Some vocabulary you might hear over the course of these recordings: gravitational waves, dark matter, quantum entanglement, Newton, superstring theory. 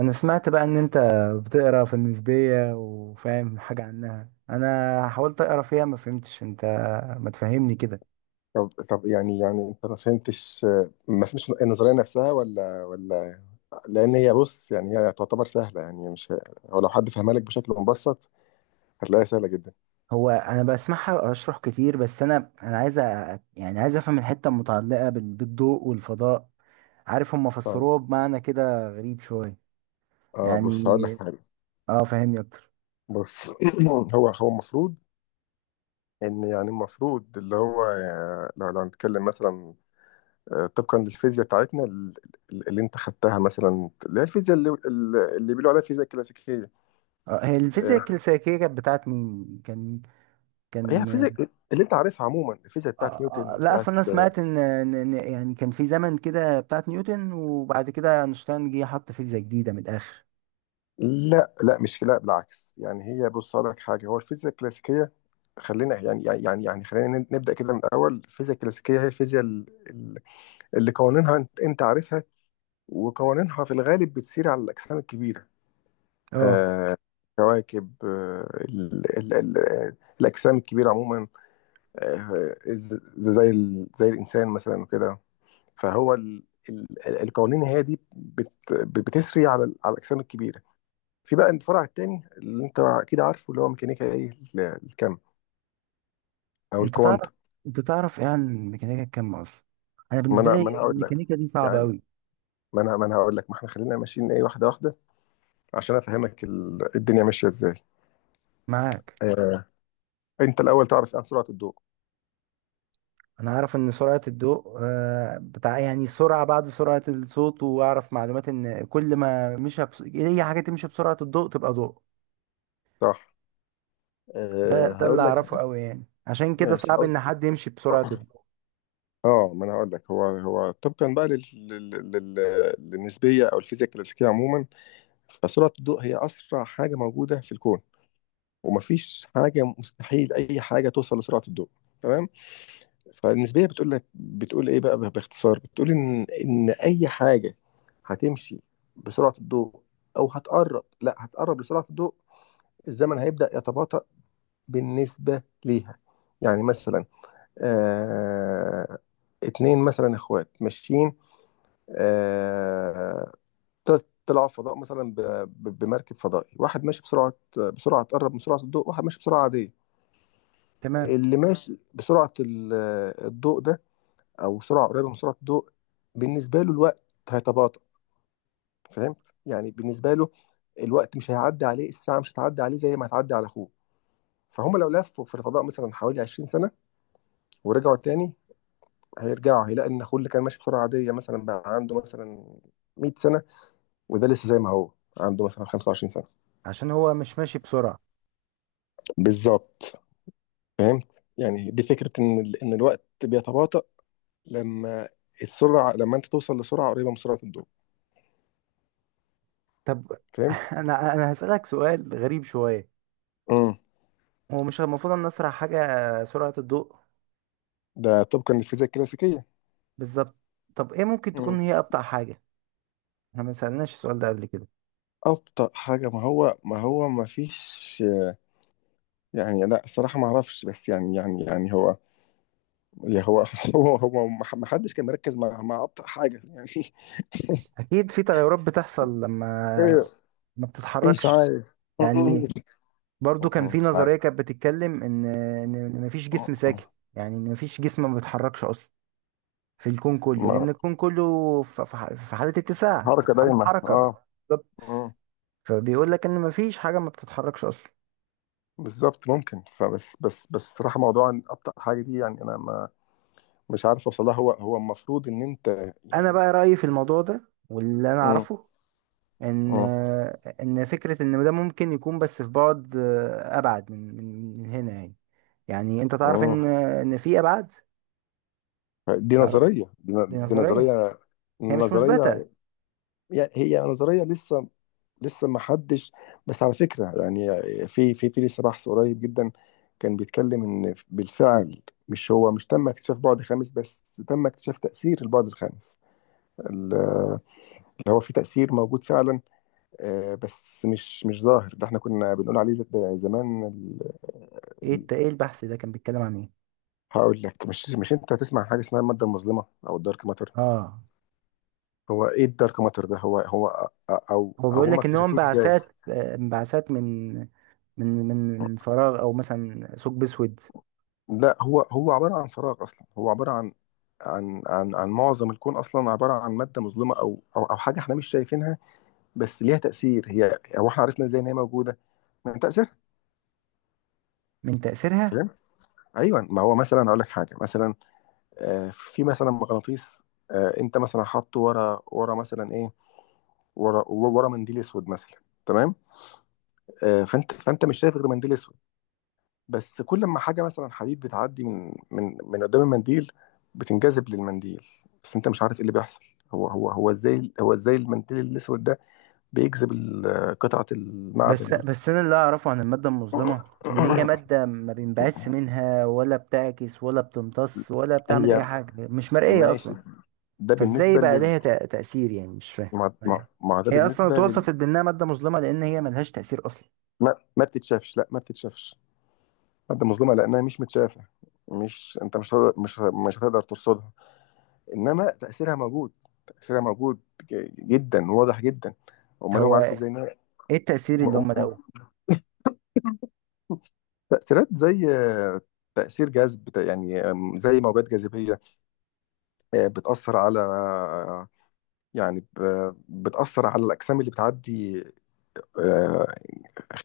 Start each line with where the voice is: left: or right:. right: انا سمعت بقى ان انت بتقرا في النسبية وفاهم حاجة عنها. انا حاولت اقرا فيها ما فهمتش. انت ما تفهمني كده؟
left: طب، يعني انت ما فهمتش؟ ما فهمتش النظريه نفسها ولا؟ لان هي بص، يعني هي تعتبر سهله، يعني مش، هو لو حد فهمها لك بشكل مبسط هتلاقيها سهله جدا.
right: هو انا بسمعها اشرح كتير، بس انا انا عايز يعني افهم الحتة المتعلقة بالضوء والفضاء. عارف، هم
left: طيب،
right: فسروها بمعنى كده غريب شوية
left: اه بص هقول لك
right: يعني.
left: حاجه.
right: اه، فهمني اكتر.
left: بص هو المفروض ان، يعني المفروض اللي هو لو هنتكلم مثلا، طبقا للفيزياء بتاعتنا اللي انت خدتها مثلا، اللي هي الفيزياء اللي بيقولوا عليها فيزياء كلاسيكيه.
right: آه، هي الفيزياء
left: آه،
right: الكلاسيكية كانت بتاعت مين كان
left: هي
right: كان
left: فيزياء اللي انت عارفها عموما، الفيزياء
right: آه،
left: بتاعت
right: آه،
left: نيوتن
right: لا
left: بتاعت.
right: اصل انا سمعت ان إن- إن يعني كان في زمن كده بتاعت نيوتن، وبعد كده اينشتاين جه حط فيزياء جديده من الاخر.
left: لا مش، لا بالعكس، يعني هي بص أقول لك حاجه، هو الفيزياء الكلاسيكيه، خلينا، يعني خلينا نبدا كده من الاول. الفيزياء الكلاسيكيه هي الفيزياء اللي قوانينها انت عارفها، وقوانينها في الغالب بتسير على الاجسام الكبيره.
right: اه،
left: آه، كواكب، آه، ال ال ال الاجسام الكبيره عموما. آه، زي زي الانسان مثلا وكده. فهو القوانين هي دي بتسري على على الاجسام الكبيره. في بقى الفرع التاني اللي انت اكيد عارفه، اللي هو ميكانيكا ايه، الكم او
right: انت تعرف
left: الكوانتم.
right: انت تعرف ايه عن ميكانيكا الكم اصلا؟ انا
left: ما
right: بالنسبه
left: انا ما
right: لي
left: انا هقول لك،
right: الميكانيكا دي صعبه
left: يعني
right: قوي.
left: ما انا هقول لك، ما احنا خلينا ماشيين ايه، واحده واحده، عشان افهمك الدنيا ماشيه ازاي.
right: معاك.
left: آه. انت الاول تعرف عن سرعه الضوء؟
right: انا اعرف ان سرعه الضوء بتاع، يعني سرعه بعد سرعه الصوت، واعرف معلومات ان كل ما مشى بس، اي حاجه تمشي بسرعه الضوء تبقى ضوء.
left: صح. آه.
right: ده اللي
left: هقول
right: اعرفه
left: لك.
right: قوي، يعني عشان كده
left: ماشي،
right: صعب
left: هقول.
right: ان حد يمشي بسرعه الضوء.
left: اه ما انا هقول لك، هو طبقا بقى للنسبيه او الفيزياء الكلاسيكيه عموما، فسرعه الضوء هي اسرع حاجه موجوده في الكون، ومفيش حاجه، مستحيل اي حاجه توصل لسرعه الضوء. تمام؟ فالنسبيه بتقول لك، بتقول ايه بقى باختصار، بتقول ان اي حاجه هتمشي بسرعه الضوء او هتقرب، لا هتقرب لسرعه الضوء، الزمن هيبدا يتباطأ بالنسبه ليها. يعني مثلا، آه، اتنين مثلا اخوات ماشيين، آه، طلعوا فضاء مثلا بمركب فضائي، واحد ماشي بسرعه، بسرعه تقرب من سرعه الضوء، واحد ماشي بسرعه عاديه.
right: تمام،
left: اللي ماشي بسرعه الضوء ده، او سرعه قريبه من سرعه الضوء، بالنسبه له الوقت هيتباطأ. فاهم؟ يعني بالنسبه له الوقت مش هيعدي عليه، الساعه مش هتعدي عليه زي ما هتعدي على اخوه. فهم لو لفوا في الفضاء مثلا حوالي 20 سنه ورجعوا تاني، هيرجعوا هيلاقي ان اخوه اللي كان ماشي بسرعه عاديه مثلا بقى عنده مثلا 100 سنه، وده لسه زي ما هو عنده مثلا 25 سنه.
right: عشان هو مش ماشي بسرعه.
left: بالظبط. فاهم؟ يعني دي فكره ان ان الوقت بيتباطأ لما السرعه، لما انت توصل لسرعه قريبه من سرعه الضوء.
right: طب،
left: فاهم؟
right: انا هسألك سؤال غريب شوية.
left: امم
right: هو مش المفروض ان اسرع حاجة سرعة الضوء؟
left: ده طبقا للفيزياء الكلاسيكيه.
right: بالظبط. طب ايه ممكن
left: مم.
right: تكون هي ابطأ حاجة؟ احنا ما سألناش السؤال ده قبل كده؟
left: أبطأ حاجة، ما هو ما فيش، يعني لا صراحة ما أعرفش، بس يعني هو، يا هو هو ما حدش كان مركز مع أبطأ حاجة يعني.
right: اكيد في تغيرات بتحصل لما
left: إيه؟
right: ما
left: إيش
right: بتتحركش.
left: عايز؟
right: يعني برضو كان في
left: مش عارف.
right: نظرية كانت بتتكلم ان مفيش
left: آه،
right: جسم ساكن،
left: آه.
right: يعني ان مفيش جسم ما بيتحركش اصلا في الكون كله، لان
left: ما-
right: الكون كله في حالة اتساع، في
left: حركة
right: حالة
left: دايمة،
right: حركة.
left: أه.
right: بالظبط،
left: مم.
right: فبيقول لك ان مفيش حاجة ما بتتحركش اصلا.
left: بالظبط، ممكن، فبس بس بس الصراحة موضوع إن أبطأ حاجة دي، يعني أنا ما، مش عارف أوصلها. هو هو المفروض إن أنت،
right: انا
left: يعني.
right: بقى رايي في الموضوع ده واللي انا
left: مم.
right: اعرفه، ان ان فكره ان ده ممكن يكون بس في بعد، ابعد من هنا يعني. يعني انت تعرف
left: مم.
right: ان في ابعاد.
left: دي
right: تعرف؟
left: نظرية،
right: دي
left: دي
right: نظريه
left: نظرية،
right: هي مش مثبته.
left: نظرية. يعني هي نظرية لسه، لسه ما حدش. بس على فكرة يعني، في لسه بحث قريب جدا كان بيتكلم ان بالفعل، مش هو مش تم اكتشاف بعد خامس، بس تم اكتشاف تأثير البعد الخامس، ال- اللي هو في تأثير موجود فعلا. آه، بس مش ظاهر. ده احنا كنا بنقول عليه زمان ال-
right: ايه البحث ده كان بيتكلم عن ايه؟
left: هقول لك. مش، مش انت هتسمع عن حاجة اسمها المادة المظلمة او الدارك ماتر.
right: اه،
left: هو ايه الدارك ماتر ده؟ هو هو او
right: هو
left: او
right: بيقول
left: هم
right: لك ان هو
left: اكتشفوه ازاي؟
right: انبعاثات، انبعاثات من فراغ او مثلا ثقب اسود.
left: لا، هو هو عباره عن فراغ اصلا. هو عباره عن، عن معظم الكون اصلا عباره عن ماده مظلمه، او حاجه احنا مش شايفينها، بس ليها تاثير. هي، هو احنا عرفنا ازاي ان هي موجوده؟ من تاثيرها.
right: من تاثيرها.
left: فاهم؟ ايوه، ما هو مثلا اقول لك حاجه مثلا، آه، في مثلا مغناطيس، آه، انت مثلا حاطه ورا مثلا ايه، ورا منديل اسود مثلا. تمام؟ آه، فانت مش شايف غير منديل اسود، بس كل ما حاجة مثلا حديد بتعدي من من قدام المنديل، بتنجذب للمنديل، بس انت مش عارف ايه اللي بيحصل. هو ازاي، هو ازاي المنديل الاسود ده بيجذب قطعة المعدن
right: بس
left: دي؟
right: بس انا اللي اعرفه عن الماده المظلمه، ان هي ماده ما بينبعث منها ولا بتعكس ولا بتمتص ولا بتعمل
left: هي،
right: اي حاجه، مش مرئيه
left: ماشي،
right: اصلا.
left: ده
right: فازاي
left: بالنسبة
right: بقى
left: لل،
right: ليها تاثير؟ يعني مش فاهم.
left: مع مع مع ده
right: هي اصلا
left: بالنسبة لل.
right: اتوصفت بانها ماده مظلمه لان هي ملهاش تاثير اصلا.
left: ما بتتشافش، لا ما بتتشافش. مادة مظلمة لأنها مش متشافة، مش، انت مش مش هتقدر ترصدها، انما تأثيرها موجود، تأثيرها موجود، جدا، واضح جدا. امال هم
right: هو
left: عارفوا ازاي؟
right: ايه التاثير اللي
left: م-
right: هم لقوه؟
left: م- تأثيرات زي، آه، تأثير جذب يعني، آم، زي موجات جاذبية، آه، بتأثر على، يعني بتأثر على الأجسام اللي بتعدي، آه،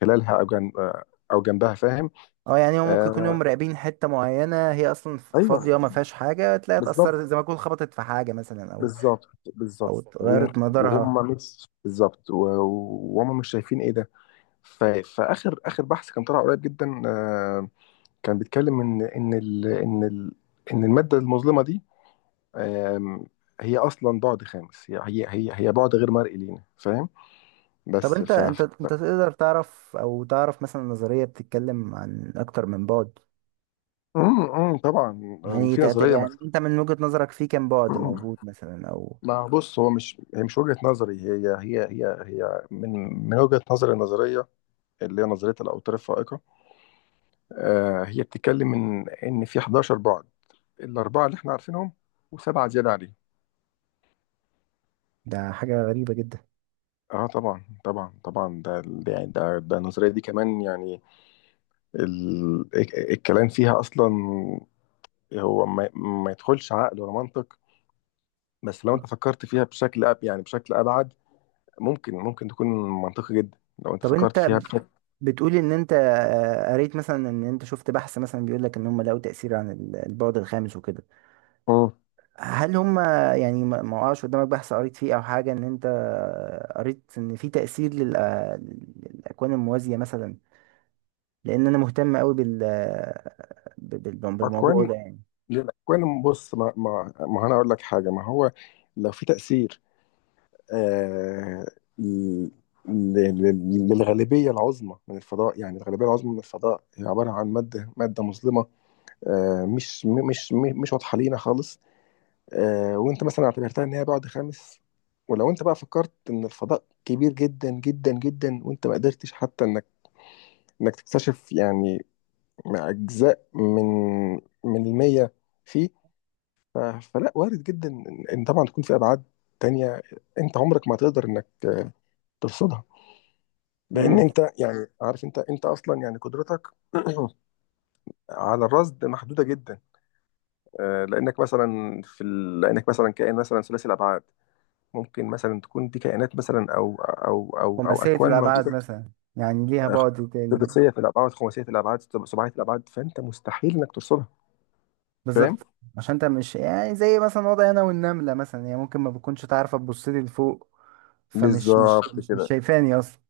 left: خلالها أو آه، أو جنبها. فاهم؟
right: اه، يعني هم ممكن يكونوا
left: آه،
right: مراقبين حته معينه هي اصلا
left: أيوه.
right: فاضيه، ما فيهاش حاجه، تلاقيها
left: بالظبط
right: اتاثرت زي ما تكون خبطت في حاجه مثلا، او
left: بالظبط بالظبط،
right: او اتغيرت مدارها.
left: وهم مش شايفين إيه ده. فآخر، آخر بحث كان طلع قريب جدا، آه، كان بيتكلم إن إن المادة المظلمة دي، آم، هي اصلا بعد خامس. هي بعد غير مرئي لينا. فاهم؟
right: طب
left: بس
right: انت انت انت تقدر تعرف، او تعرف مثلا، نظرية بتتكلم عن اكتر من بعد؟
left: طبعا. آم،
right: يعني
left: في نظريه
right: انت من وجهة نظرك في كام بعد موجود مثلا، او؟
left: ما بص، هو مش، هي مش وجهه نظري، هي هي هي هي من، من وجهه نظري النظريه اللي هي نظريه الاوتار الفائقه، آه، هي بتتكلم ان في 11 بعد: الاربعه اللي احنا عارفينهم وسبعه زياده عليهم.
right: ده حاجة غريبة جدا.
left: اه طبعا، ده النظريه دي كمان يعني، ال... الكلام فيها اصلا هو ما يدخلش عقل ولا منطق، بس لو انت فكرت فيها بشكل يعني بشكل ابعد، ممكن تكون منطقي جدا لو انت
right: طب
left: فكرت
right: انت
left: فيها بشكل.
right: بتقول ان انت قريت مثلا، ان انت شفت بحث مثلا بيقول لك ان هم لقوا تأثير عن البعد الخامس وكده.
left: مم.
right: هل هم، يعني ما وقعش قدامك بحث قريت فيه، او حاجة ان انت قريت ان في تأثير للأكوان الموازية مثلا؟ لان انا مهتم قوي بالموضوع
left: اكوان،
right: ده يعني.
left: الاكوان بص، ما انا اقول لك حاجه، ما هو لو في تاثير، آه، ل- للغالبيه العظمى من الفضاء، يعني الغالبيه العظمى من الفضاء هي عباره عن ماده، ماده مظلمه، آه، مش، مش واضحه لينا خالص، آه، وانت مثلا اعتبرتها ان هي بعد خامس. ولو انت بقى فكرت ان الفضاء كبير جدا، وانت ما قدرتش حتى انك، انك تكتشف يعني مع اجزاء من المية فيه، فلا، وارد جدا ان إن طبعا تكون في ابعاد تانية. انت عمرك ما تقدر انك، آه، ترصدها، لان
right: امم
left: انت يعني عارف، انت اصلا يعني قدرتك على الرصد محدودة جدا. آه، لانك مثلا في لانك مثلا كائن مثلا ثلاثي الابعاد. ممكن مثلا تكون دي كائنات مثلا او
right: خماسية
left: اكوان
right: الأبعاد
left: موجوده
right: مثلا، يعني ليها بعد تاني.
left: سداسيه في الابعاد، خماسيه في الابعاد، سبعيه في الابعاد، فانت مستحيل انك ترصدها. فاهم؟
right: بالظبط، عشان انت مش يعني زي مثلا وضعي أنا والنملة مثلا، هي ممكن ما بتكونش تعرف تبص لي لفوق، فمش مش
left: بالظبط
right: مش مش
left: كده.
right: شايفاني أصلا.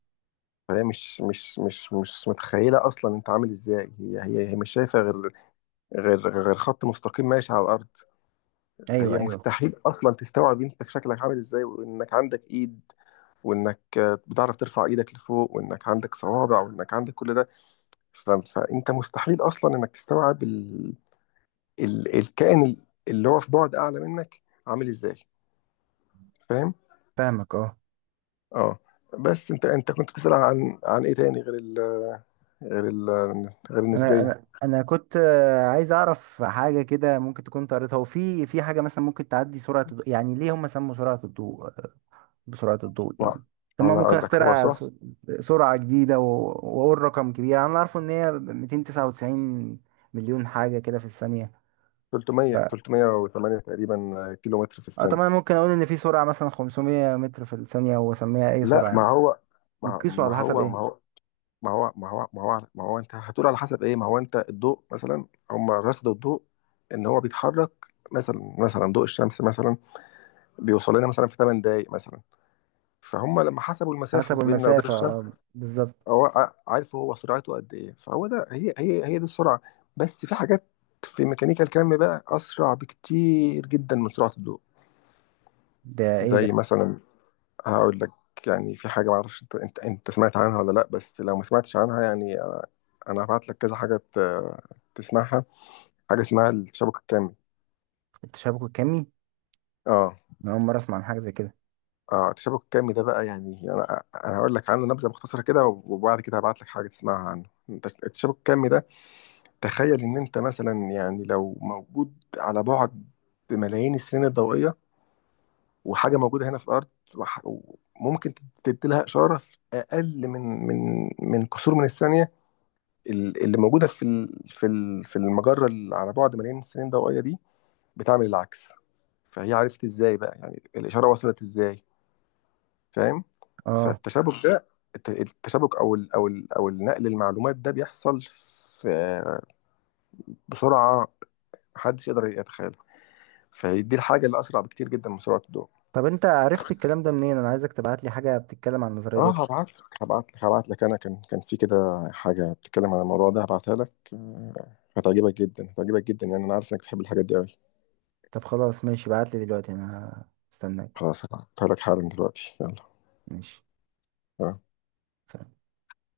left: فهي مش متخيله اصلا انت عامل ازاي. هي مش شايفه غير، غير خط مستقيم ماشي على الارض.
right: أيوه،
left: فهي
right: أيوه.
left: مستحيل اصلا تستوعب انت شكلك عامل ازاي، وانك عندك ايد، وانك بتعرف ترفع ايدك لفوق، وانك عندك صوابع، وانك عندك كل ده. فانت مستحيل اصلا انك تستوعب الكائن اللي هو في بعد اعلى منك عامل ازاي. فاهم؟
right: فاهمك أه.
left: اه. بس انت كنت بتسأل عن ايه تاني غير ال غير ال غير
right: أنا
left: النسبية؟
right: أنا أنا كنت عايز أعرف حاجة كده ممكن تكون أنت قريتها، وفي في حاجة مثلا ممكن تعدي سرعة الضوء؟ يعني ليه هم سموا سرعة الضوء بسرعة الضوء
left: و-
right: يعني؟ طب ما
left: انا
right: ممكن
left: اقول لك هو
right: اخترع
left: صراحة
right: سرعة جديدة واقول رقم كبير. انا عارفه ان هي 299 مليون حاجة كده في الثانية. ف...
left: 300، 308 تقريبا كيلو متر في
right: طب
left: الثانية.
right: انا ممكن اقول ان في سرعة مثلا 500 متر في الثانية واسميها اي
left: لا
right: سرعة يعني؟
left: ما هو، ما
right: بيقيسوا
left: ما
right: على حسب
left: هو ما
right: ايه؟
left: هو ما هو ما هو ما هو, ما هو انت هتقول على حسب ايه؟ ما هو انت الضوء مثلا، هم رصدوا الضوء ان هو بيتحرك مثلا، مثلا ضوء الشمس مثلا بيوصل لنا مثلا في 8 دقايق مثلا، فهم لما حسبوا المسافة
right: حسب
left: بيننا وبين
right: المسافة، اه،
left: الشمس،
right: بالظبط.
left: هو ع- عارف هو سرعته قد إيه. فهو ده، هي هي هي دي السرعة. بس في حاجات في ميكانيكا الكم بقى أسرع بكتير جدا من سرعة الضوء.
right: ده ايه ده؟
left: زي مثلا، هقول لك، يعني في حاجة معرفش أنت أنت أنت سمعت عنها ولا لأ، بس لو ما سمعتش عنها يعني أنا هبعت لك كذا حاجة تسمعها. حاجة اسمها التشابك الكمي.
right: التشابك الكمي؟
left: اه.
right: انا اول مرة اسمع عن حاجة زي كده.
left: اه، التشابك الكمي ده بقى يعني، أنا هقول لك عنه نبذة مختصرة كده، وبعد كده هبعت لك حاجة تسمعها عنه. التشابك الكمي ده، تخيل ان انت مثلا يعني لو موجود على بعد ملايين السنين الضوئية، وحاجة موجودة هنا في الأرض، وح- وممكن تدي لها إشارة في أقل من كسور من الثانية، اللي موجودة في في المجرة اللي على بعد ملايين السنين الضوئية دي، بتعمل العكس. فهي عرفت ازاي بقى يعني الإشارة وصلت ازاي؟ فاهم؟
right: اه،
left: فالتشابك ده، التشابك او النقل المعلومات ده بيحصل في، بسرعة محدش يقدر يتخيل. فدي الحاجة اللي أسرع بكتير جدا من سرعة الضوء.
right: طب انت عرفت الكلام ده منين؟ انا عايزك تبعت لي حاجة بتتكلم عن النظرية دي
left: اه
right: اكتر.
left: هبعت لك، انا كان، كان في كده حاجه بتتكلم عن الموضوع ده هبعتها لك، آه، هتعجبك جدا، هتعجبك جدا يعني، انا عارف انك بتحب الحاجات دي قوي.
right: طب خلاص، ماشي، بعت لي دلوقتي، انا هستناك.
left: خلاص هبعتها لك حالا دلوقتي، يلا.
right: ماشي.
left: آه.